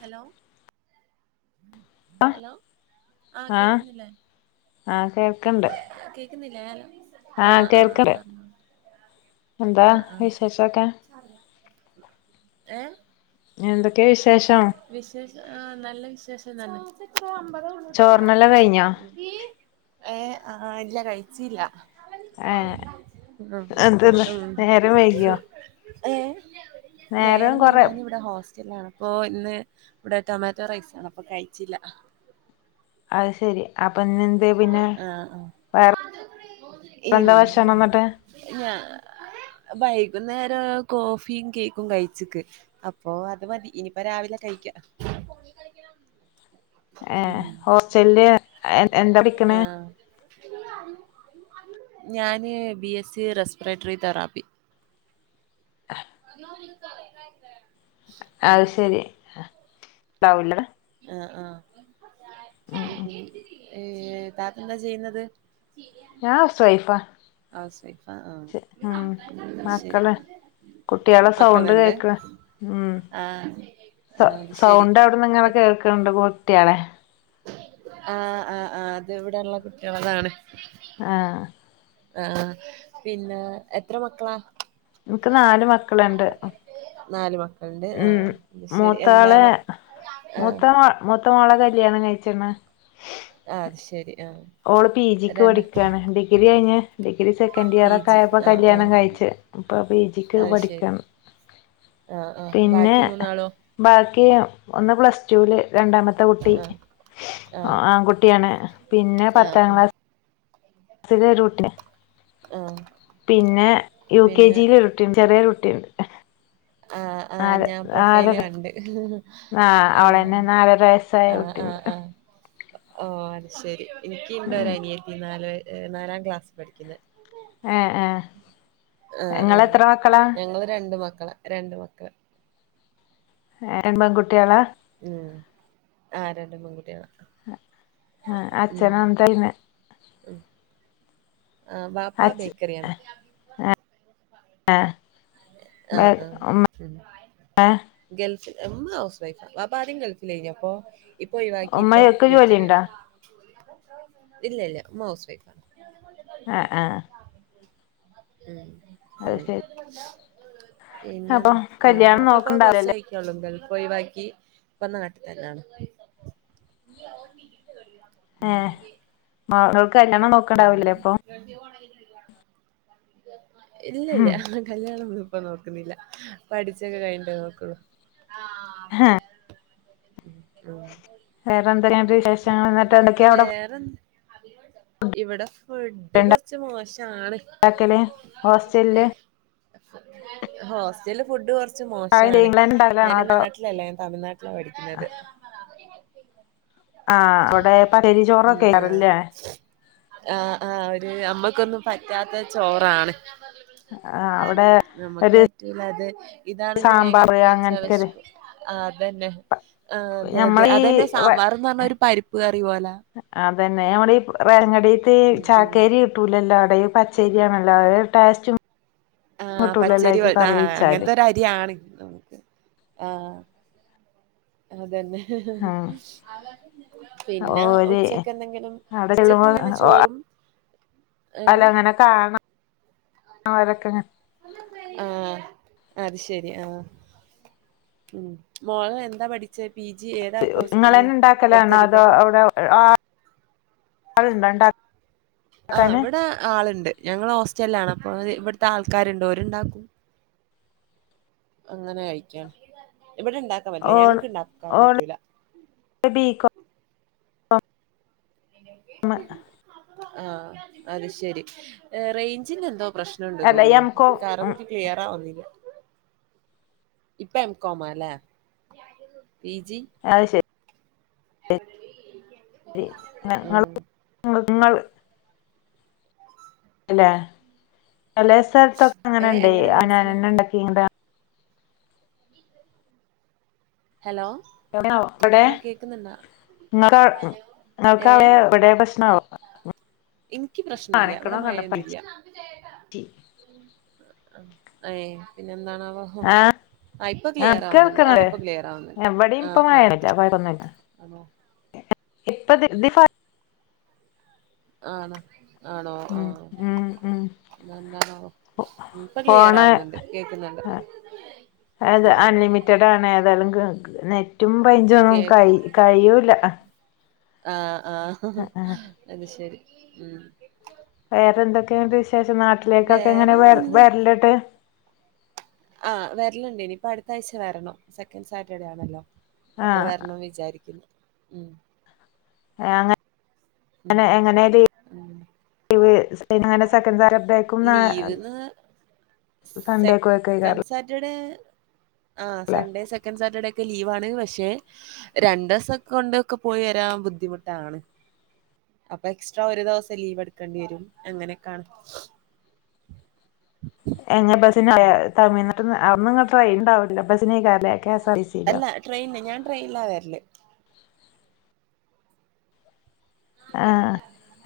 Hello ആ ആഹ്, ആഹ് കേൾക്ക്ണ്ട് കേക്കുന്നില്ലേ? ഹലോ ആഹ് ആഹ് കേൾക്കണ്ട് പറഞ്ഞോളു എന്താ ആഹ് ആഹ് [inaudible] വിശേഷൊക്കെ ഏഹ് എന്തൊക്കെ വിശേഷം വിശേഷം ആഹ് നല്ല വിശേഷം തന്നെ [inaudible] ചോറ്നെല്ലാം കഴിഞ്ഞോ ഏഹ് ആഹ് ആഹ് ഇല്ല കഴിച്ചില്ല ഏഹ് [inaudible] ഉം എന്തെന്ന് ഉം നേരം വൈകിയോ ഫുൾ ഏഹ് നേര നേരം വൈകി കൊറെ ഞാനിഇവിടെ ഹോസ് സ്റ്റലാണ് അപ്പൊ ഇന്ന് ഇവിടെ ടൊമാറ്റോ റൈസ ആണ് അപ്പൊ കഴിച്ചില്ല അത് ശരി അപ്പ ഇന്ന് അതെ പിന്നെ ആഹ് ആഹ് വേറെ വേറെന്താ ഭക്ഷണം എന്നിട്ട് ല്ലാ വൈകുന്നേരം കോഫിയും കേക്കും കഴിച്ചിക്ക് അപ്പൊ അത് മതി ഇനിയിപ്പോ രാവിലെ കഴിക്ക ഏഹ് ഉം ഹോസ്റ്റലില് എന്താ പഠിക്ക് ണെ ആഹ് ഞാന് ബി എസ് സി റെസ്പറേറ്ററി തറാപ്പി [inaudible] [inaudible] ഉം അത് ശരി ഉണ്ടാവൂല്ല ആഹ് ഉം ഉം ആഹ് ഏ താത്തെന്താ ചെയ്യുന്നത് ഞ ഹൗസ് വൈഫ ഹൗസ് വൈഫ ആഹ എന്നാ ശരി മക്കള് കുട്ടികളെ സൗണ്ട് മക്കളുണ്ട് കേക്ക ഉം ആഹ ആ അത് ശരി അവ്ട്ട്ന്ന് നിങ്ങളെ കേൾക്കണണ്ട് കുട്ട്യാളെ ആഹ് ആഹ് ആഹ് അത് ഇവിടെള്ള കുട്ടികളതാണ് ആഹ് ആഹ് ആഹ് പിന്നെ എത്ര മക്കളാ എനിക്ക് നാല് മക്കളുണ്ട് നാല് മക്കളുണ്ട് ആഹ അത് ശരി എന്താ മ ആഹ് മൂത്തമോ മൂത്തമോള കല്ല്യാണം കഴിച്ചണ് ആഹ് അത് ശെരി ആഹ ഓള് പി ജിക്ക് പഠിക്കാണ് ഡിഗ്രി കഴിഞ്ഞ് ഡിഗ്രി സെക്കൻഡ് പി ഇയർ ഒക്കെ ജി ആയപ്പോ ആഹ് കല്യാണം ആഹ് കഴിച്ച് അപ്പൊ പി ജിക്ക് അത് ശരി പഠിക്കാണ് ആഹ് ആഹ് പിന്നെ ബാക്കി മൂന്നാളോ ബാക്കി ഒന്ന് പ്ലസ് സ്ടുല് രണ്ടാമത്തെ കുട്ടി ആഹ് ആഹ് ആൺ കുട്ടിയാണ് പിന്നെ ആഹ് ആഹ് പിന്നെ ഒരു കുട്ടി അഹ് പിന്നെ യു കെ ജിയില് ഒരു കുട്ടിയുണ്ട് ചെറിയരു കുട്ടിയുണ്ട് ആഹ് ആഹ് ഞാ പ്രൊഫൈല് നാലര കണ്ട് ആഹ് അവളന്നെ നാലര വയസ്സായ കുട്ടിണ്ട് ഓ അത് ശരി എനിക്ക് ഇണ്ട് ഒര ഉം അനിയത്തി നാല് നാലാം ക്ലാസ് പഠിക്കുന്ന് ഏഹ് ഏഹ് ആഹ് ആഹ് ഇങ്ങളെത്ര മക്കളാ ഞങ്ങള് രണ്ട് മക്കള രണ്ട് മക്കൾ. ! ഏഹ് രണ്ട് പെൺകുട്ടികളാ, ഉം ആഹ്! രണ്ട് പെൺകുട്ടികളാ. ആ ഉം അച്ഛനവൻ തന്നെ പിന്നെ ഉം. ആഹ്! ബാപ്പാ ബേക്കറിയാന്ന് ആഹ് ആഹ് ഹ ആഹ് ഉം [inaudible] ഗൾഫിൽ, ഉമ്മ ഹൗസ് വൈഫാ ബാപ്പ ആദ്യം ഗൾഫിൽ ആയിഞ്ഞപ്പോ. ഇപ്പൊ ഒഴിവാക്കി. ഇപ്പ ഉമ്മക്ക് ബേക്കറിയ ജോലിയുണ്ടോ ഇല്ലില്ല, ഉമ്മ ഹൗസ് വൈഫ ആണ്! ആഹ് ആഹ് ഉം അത് ഉം ശരി പിന്നെ അപ്പൊ ന്താ കല്യാണം വാപ്പപ്പൊ നോക്കണ്ടാവില്ലല്ലേ കൊറച്ചായി. ഗൾഫ് ഒഴിവാക്കി ഇപ്പ നാട്ടിൽ തന്നെയാണ്. ഉം... ഏഹ് ഓക്ക് കല്യാണം നൊ ഉം ഇല്ലില്ല. ഉം കല്യാണം ഒന്നും ഇപ്പൊ നോക്കുന്നില്ല. പഠിച്ചൊക്കെ കഴിഞ്ഞിട്ടേ നോക്കുന്നുള്ളു! [unintelligible] ഉം.. വേറെ എന്തെങ്കെയാ വിശേഷം? എന്നിട്ട് എന്തെക്കെയാ അവിടെ. വേറെന്ത്. ഇവിടെ ഫുഡ് കുറച്ച് മോശാണ്. ഉണ്ടാക്കല് ഹോസ്റ്റലില് ! ഹോസ്റ്റലില് ഫുഡ് കുറച്ച് അത് മോശാണ്! നിങ്ങളന്നെ ഉണ്ടാക്കലാണോ ഞാൻ അതോ നാട്ടി ലല്ലേ.. തമിഴ്നാട്ടില പഠിക്കുന്നത്.. ! ആഹ്! അവിടെ പലരി ഉം ചോറൊക്കെ ആഹ് ആവുമല്ലേ? ആഹ് ആഹ്! ഒരു അമ്മക്കൊന്നും പറ്റാത്ത ചോറാണ്! ആഹ് അവിടെ നമക്ക് ഒരു പറ്റൂല അത്. ഇതാണെങ്കി വേഗം സാമ്പാറ് കഴിച്ചാൽ അങ്ങനത്തെക്കെ വിശക്കും. ആഹ്! അതന്നെ. ആഹ് അതെ അതെ അതന്നെ ഞമ്മളീ സാമ്പാർന്ന് പറഞ്ഞാ ഒരു പരിപ്പ് കറി പോലാ. അതന്നെ, നമ്മടെ ഈ റേഷൻ കാടെൽത്ത ഈ ഉം ഉം ചാക്കരി. ട്ടൂല്ലല്ലോ? അവിടെ ഈ പച്ചരിയാണല്ലാ? ഒരു ടെസ്റ്റും... ആഹ്! പച്ചരി പോലത്തെ, ആഹ് ഒഴിച്ചാല് അങ്ങനത്തെ ഒരു അരിയാണ് നമുക്ക് ആഹ്! അതന്നെ! ഉം പിന്നെ ഓര് ഉച്ചക്ക് എന്തെങ്കിലും. അവിടെ ഉച്ചക്ക് ചെല്ലുമ്പോ ഇങ്ങനെ ചോറും ഏഹ്? ന്താണ് അവരൊക്കെ ആഹ്! അത് ശരി! ആഹ്! ഉം മോളു എന്താ പഠിക ച്ചെ? പി ജി ഏതാ കോഴ്സ് ഇത് ങ്ങളന്നെ എടുത്ത ണ്ടാക്കലാണോ? അതോ ഡിപ്പാർട്ട്മെന്റ് അവിടെ ആൾ ഇണ്ട? ഇണ്ടാ ആഹ്! ഇവിടെ ആള്ണ്ട്. ഞങ്ങൾ ഹോസ്റ്റലിലാണ്. അപ്പൊ ഇവിടുത്തെ ആൾക്കാരുണ്ട്. ഓര്ണ്ടാ അങ്ങനെ കഴിക്കാണ്. ഇവിടെണ്ടാ ഓള് ഓള് ബി. കോം. ആഹ്! അത് ശരി. റേഞ്ചിന് എന്തോ പ്രശ്നം. ണ്ട് അല്ല എം തോന്നുന്നു. കോം ഉം കറക്റ്റ് ക്ലിയറാവുന്നില്ല. ഇപ്പ എം. കോമ ല്ലേ? പി. ജി. അത് ശരി. [unintelligible] ശരി നിങ്ങൾ ആഹ് നിങ്ങൾ. അല്ലെ? പലേ സ്ഥലത്തൊക്കെ ഏ അങ്ങനെണ്ട് എങ്ങനെ മനസ്സിലായി അനാനന്നണ്ടൊക്കി ഇങ്ങ... [unintelligible] ഹലോ. ! ഹലോ എവിടെ. കേക്കുന്നുണ്ട? ങ്ങടെ [unintelligible] ഇവിടെ പ്രശ്നാവും. ഇനിക്ക് പ്രശ്നല്ല. ഇവിടെ മയൊന്നുല്ല. പച്ചി അയ് പിന്നെ എന്താണാവോ? ആഹ്! ആ ഇപ്പൊ ആഹ് ക്ലിയർ ആവുന്നുണ്ട് ആ കേൾക്കണൊണ്ടു ഇപ്പൊ ക്ലിയർ ആവുന്നുണ്ട് ഇവിടെ ആ ഇപ്പ ആ മയില്ല. കുഴപ്പോന്നുല്ല. ആണോ? ഇപ്പ ദിതി [unintelligible] ആണോ ആണോ? ഉം ആഹ്! ഉം ഉം എന്താണ്? ഇപ്പൊ ഫോണ് ക്ലിയറാവുന്നുണ്ട്. കേക്കുന്നുണ്ട്. അത് ആ അൺലിമിറ്റഡാണ്. അത് കാരണം കേക്കും നെറ്റും റെയ്ഞ്ചും കഴി കേക്കും കഴിയൂല്ല! ആഹ്! ആഹ്! അത് ശരി. ഉം! വേറെന്തൊക്കെയാണ് വിശേഷം? നാട്ടിലേക്കൊക്കെ എങ്ങനെ വേറെ വ വരലിട്ട്? ആഹ്! വരലണ്ട് ഇനിയിപ്പ അടുത്ത ആഴ്ച വരണം സെക്കൻഡ് സാറ്റർഡേ ആണല്ലോ. അപ്പൊ ആഹ് വരണംന്ന് വിചാരിക്കുന്നു. ഉം! [unintelligible] ഉം ഉം അങ്ങനെ സെക്കൻഡ് സാറ്റർഡേക്കും ആഹ് ലീവ്ന്ന് സൺഡെക്കും ആയ് ആകാരം സെക്കൻഡ് സാറ്റർഡേ ആഹ് സൺഡേ സെക്കൻഡ് സാറ്റർഡേ ഒക്കെ ലീവാണ്. പക്ഷെ? രണ്ടു ദിവസംക്കെ കൊണ്ട്ക്കെ പോയി വരാൻ ബുദ്ധിമുട്ടാണ്. അപ്പൊ എക്സ്ട്രാ ഒരു ദിവസം ലീവ് എടുക്കേണ്ടി വരും. അങ്ങനൊക്കാണ്. എങ്ങനെ ബസിനല്ലെ. തമിഴ്നാട്ടിന്ന് അവിടുന്നിങ്ങോട്ട് ട്രെയിൻണ്ടാവുല്ലോ. ബസിനല്ലെ കെ എസ് ആർ ടി സിലോ? ട്രയിന്. ഞൻ ട്രയിനിലാ വരല്! ആഹ്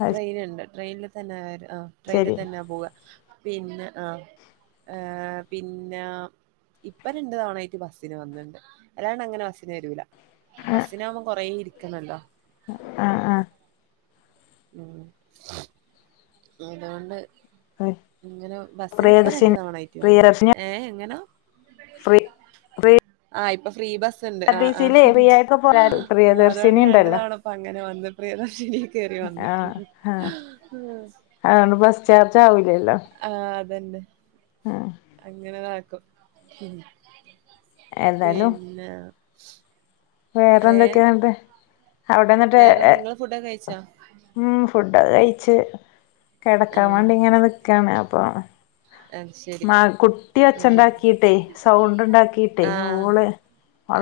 അത് ട്രെയിനുണ്ട്. ട്രെയിനിൽ തന്നാ ട്രെയിനിൽ ശരി തന്നാ പോവ പിന്നെ ആഹ് ഏഹ് പിന്നെ ഇപ്പ രണ്ട് തവണായിട്ട് ബസ്സിന് വന്നിണ്ട്. അല്ലാണ്ട് അങ്ങനെ ബസ്സിന് വരൂല. ബസിനാവുമ്പം കൊറെ ഇരിക്കണല്ലോ. ആഹ്! ആഹ്! ഉം! അതോണ്ട് ആഹ് ഇങ്ങനെ ബസിനപ്പ രണ്ടു പ്രിയദർശിനി തവണ ആയിട്ട് വന്നു. പ്രിയദർശിനി ഏഹ് എങ്ങനാ? ഫ്രീ ഫ്രീ ആഹ്! ഇപ്പൊ ഫ്രീ ബസ്! ആർ ആ ടി സിയിലേ ആഹ് ഫ്രീ ആയിട്ട് പോരാലോ അതുകൊണ്ട് പ്രിയദർശിനി രണ്ടു ഉണ്ടല്ലോ തവണ അപ്പ അങ്ങനെ വന്ന് പ്രിയദർശിനി കേറി വന്ന്. ആഹ് ആഹ് അതു ബസ് ചാർജ് ആവൂലല്ലോ. ആഹ് അതന്നെ ആഹ് അങ്ങനെതാക്കും. ഏതായാലും പിന്നെ? വേറെ ഏഹ് എന്തൊക്കെയൊണ്ട്? അവിടെന്നിട്ട് വേറെ നിങ്ങള് ഫുഡൊക്കെ കഴിച്ചോ ഉം. ഫുഡൊക്കെ കഴിച്ചു. കെടക്കാൻ ആഹ് വേണ്ടി ഇങ്ങനെ നിക്കയാണ്. അപ്പൊ ആഹ് ശരി ആ കുട്ടി ഒച്ച ഉണ്ടാക്കിട്ടേ സൗണ്ട് ഉണ്ടാക്കിട്ടേ ആഹ് ഓള്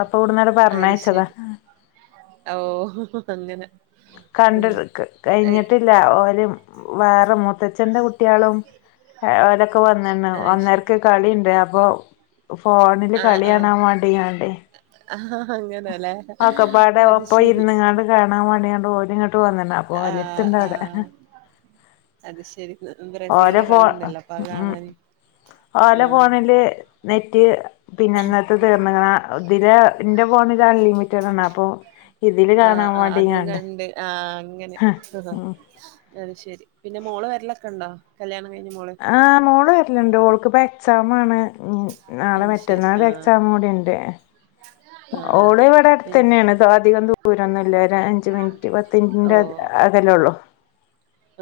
ആഹ് കൂടുന്നാ പറഞ്ഞെ? അത് ശരി ഓഹ് അങ്ങനെ കണ്ട് ഉം ഏഹ് കഴിഞ്ഞിട്ടില്ല. ഓര് വേറെ മൂത് മുത്തച്ഛ്ന്റെ കുട്ടികളും അവരൊക്കെ വന്നണ്. അത് ശരി ഒന്നരക്ക് കളിയുണ്ട് അപ്പൊ? ഫോണില് ആഹ് കളി ആഹ് കാണാൻ വേണ്ടിയാണ്ടേ ആഹ് അങ്ങനെല്ലേ പക്കപ്പാടെ അത് ശരി ഒപ്പമിരുന്നിങ്ങാണ്ട് കാണാൻ വേണ്ടി ഞാൻ ഓലിങ്ങട്ട് വന്നിന് അപ്പൊ ആഹ് ലിട്ത്ണ്ടവിടെ! ആഹ് അത് ശരി! ഓനെ ബ്രസീലിന്റെ ഫോൺ കളിയുണ്ടല്ലോ അപ്പൊ അത് ഉം കാണാന് ഓൻ്റെ ആഹ് ഫോണില് നെറ്റ് പിന്നെ ഇന്നല്ത്തെ തീർന്ന്ക്കണ്. ഇതിലെ എന്റെ ഫോണില് അൺലിമിറ്റഡണ്. അപ്പൊ ഇതില് ആഹ് കാണാൻ ആ അത് വേണ്ടിങ്ങാണ്ട് കണ്ട് ആഹ് അങ്ങനെ അത് ശരി പിന്നെ മോള് വരലൊക്കെണ്ടോ കല്യാണം കഴിഞ്ഞ മോള് ആഹ് മോള് വരല്ണ്ട് മോൾക്ക്പ്പോ എക്സമാണ് മ് മ് നാളെ അത് ശരി മറ്റന്നാ ആഹ് എക്സാം കൂടി ണ്ട് ആഹ് ഓള് വിടെ പിൻ അടുതെന്നെണ് അത അധികം ദൂരോന്നുല്ല ഇല്ല അഞ്ച് മിനിറ്റ് പത്ത് മിനിറ്റിൻ്റെ അകലുള്ളൂ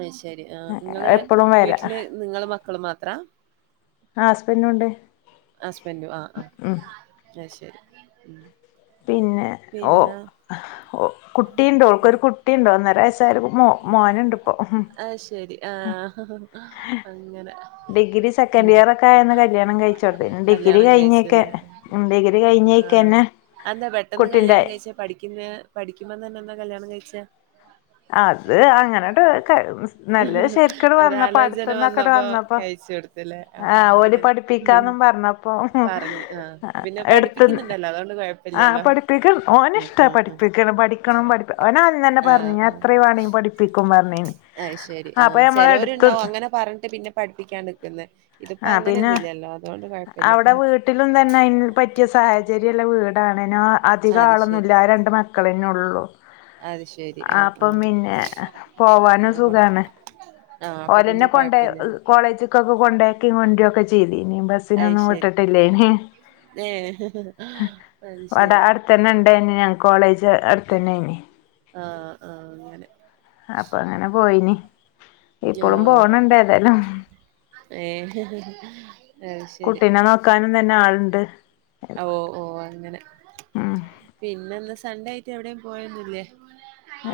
ഐ ശരി ആ ങ്ങള് എപ്പളും വരാ വീട്ടില് നിങ്ങള് മക്കൾ മാത്ര ആഹ് ഹസ്ബൻടുണ്ട് ഹസ്ബൻഡും ആഹ് ആഹ് അയ്ശരി ഉം പിന്നെ ഓ പിന്നെ ഓ കുട്ടിണ്ട് ഒൾക്ക് ഒരു കു ട്ടിണ്ട് ഒന്നര വയസ്സായ മോ മോനുണ്ട് പ്പൊ ഐ ശരി അഹ് അങ്ങനെ ഡിഗ്രി ഉം സെക്കൻഡ്യർ ഒക്കെ ആയന്ന് കല്യാണം കഴിച്ചോന്നെ ഡിഗ്രി കല്യാണം കഴിഞ്ഞക്കെ കഴിച്ചല്ലേ ഡിഗ്രി കഴിഞ്ഞെക്കന്നെ അഹ് എന്താ പെട്ടെന്ന് കല്യാണം കഴിച്ച പഠിക്കുന്ന പഠിക്കുമ്പോന്ന് തന്നെ എന്താ കല്യാണം കഴിചെ അത് അങ്ങനെട്ട് ക്കെ നല്ല ശരിക് വന്നപ്പോ ഒരാലോചന അടുത്തന്നൊക്കെ വന്നപ്പോ കഴിച്ചു കൊടുത്തല്ലേ ആ ആഹ് ഓല് അങ്ങനെ പഠിപ്പിക്കാന്നും പറഞ്ഞപ്പൊ പറഞ്ഞ് ആ പിന്നെ എടുത്തന്ന് പഠിപ്പിക്കുന്നുണ്ടല്ലോ അതുകൊണ്ട് ആഹ് കൊഴപ്പില്ലല്ലോ പഠിപ്പിക്ക ഓന ഉം ഇഷ്ട ഉം ഉം പഠിപ്പിക്കണം പഠിക്കണം പഠിപ്പ ഓന ആദ്യം തന്നെ ആ പറഞ്ഞ ത്ര വേണെ പഠിപ്പിക്കും പറഞ്ഞേന് അഹ് ശരി ആ ചിലൊരുണ്ടാവും അങ്ങനെ പറഞ്ഞിട്ട് പിന്നെ പഠിപ്പിക്കാണ്ട് ക്കുന്നത് ഇത് ആഹ് പ്പംഅങ്ങനെയൊന്നുല്ലല്ലോ അതോണ്ട് കൊഴപ്പമില്ല വീട്ടിലൊന്നും തന്നെ അതിന് പറ്റിയ സാഹചര്യംല്ല വീടാണ്നാ അധിക അത് ശരി ആളൊന്നുല്ല രണ്ട മ ക്കളന്നൊള്ളു അത് ശരി ആഹ് ഇപ്പം പിന്നെ പോവാനും സുഖാണ് ആ അപ്പൊ ഓലന്നെ പിന്നെ കൊണ്ട കൊഴപ്പില്ലല്ലോ കോളേജിൽ കൊണ്ടാക്കി കൊണ്ടര് ഒക്കെ അത് ബസിനൊന്നും ശരി വിടതില്ലേയ് ഏ അത് ശരി തന്നെ ഉണ്ടന് കോളേജ് അടുത്തന്നെയിനി ആഹ് ആഹ് അങ്ങനെ അപ്പൊ അങ്ങനെ പോയിന് ഇപ്പോഴും പോണിണ്ട് ഏതായാലും ഏഹ് അ ശരി കുട്ടീനെ നോക്കാനും തന്നെ ആളുണ്ട് ഓഹ് ഓഹ് അങ്ങനെ ഉം പിന്നെന്ന് സണ്ടേ ആയിട്ട് എവിടെയും പോയന്നില്ലേ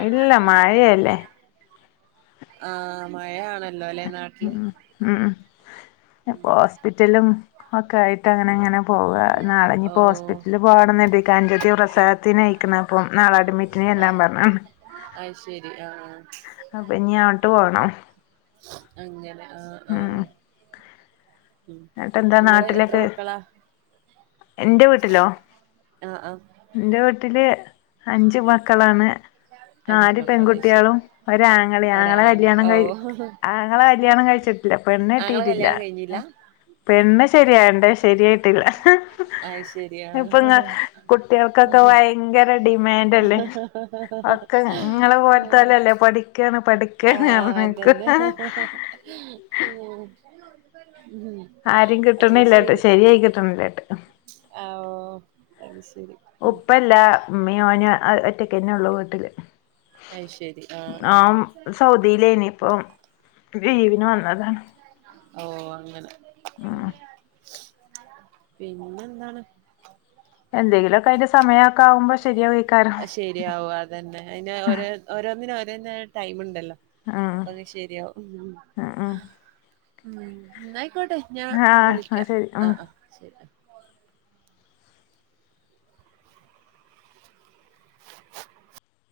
ഇല്ല മഴയല്ലേ ആഹ് മഴയാണല്ലോ ല്ലെ നാട്ട ഉമ് ഉ മ് അപ്പ ഉം ഹോസ്പിറ്റലും ഒക്കെ ആയിട്ട് അങ്ങനെ ങ്ങനെ പോവുക നാളെ ഇനി ഓ ഇപ്പോ ഹോസ്പിറ്റലിൽ പോണം [unintelligible] അഞ്ചത്തി പ്രസവത്തിനായ്ക്ണ് അപ്പം നാളെ അടിമിറ്റിന് ആ ചെല്ലാൻ പറഞ്ഞാണ് അത് ശരി ആ അപ്പൊ ഞ്ഞി ആട്ട് പോണം അങ്ങനെ ആഹ് ഉം ആഹ് ഉമ് എന്നിട്ട് എന്താ നിങ്ങള് എത്ര നാട്ടിലേക്ക് മക്കളാ ആഹ് ആഹ് ന്റെ വീട്ടില് അഞ്ചു മക്കളാണ് അഞ്ച് നാല് മക്കള അത് ശരി പെൺകുട്ട്യേളും ഒരാങ്ങളെ ആങ്ങളെ ഒരാണ് കല്യാണം ഓ കഴ ആങ്ങള കല്യാണം കഴിച്ചിട്ടില്ല പെണ്ണു ആങ്ങളെ കെട്ടീട്ടില്ല കല്യാണം കഴിഞ്ഞില്ല പെണ്ണ് ശരിയായ്ണ്ട് ശരിയായിട്ടില്ല അത് ശരി ആ ഇപ്പൊ കുട്ടികൾക്കൊക്കെ ഭയങ്കര ഡിമാൻഡല്ലേ ഒക്കെ നിങ്ങളെ ആ പോലത്തന്നല്ലേ പഠിക്കാണ് പടി ആഹ് അതന്നെ ഹ്മ്മ് ആരിം കിട്ടണില്ലട്ട് ശരിയായി കിട്ടണില്ലട്ട്. ഓ അത് ശരി. ല്ല ഉമ്മീം ഞാനും ഒറ്റക്കന്നെ ഉള്ളു വീട്ടില്. അയ് ശരി ആഹ ആഹ. ല ഇനിയിപ്പം ലീവിന് വന്നതാണ്. ഓ അങ്ങനെ പിന്നെ എന്താണ്. എന്തെങ്കിലൊക്കെ ആ യിറ്റ് സമയമൊക്കെ ആവുമ്പോ ശരിയാവുയ്ക്കാരം. ആ, ശരിയാവും അതന്നെ അതിന് ഓരോ ഓരോന്നിന ഓരോ ടൈംമുണ്ടല്ലോ. ഉം അപ്പ ന്നശെരിയാവും ഉം ഉം ഉന്നാ ആയിക്കോട്ടെ. ഞാൻ ആഹ് എന്നാ വിളിക്കാം ശരി ആ ഉം ആ ശരി. [inaudible]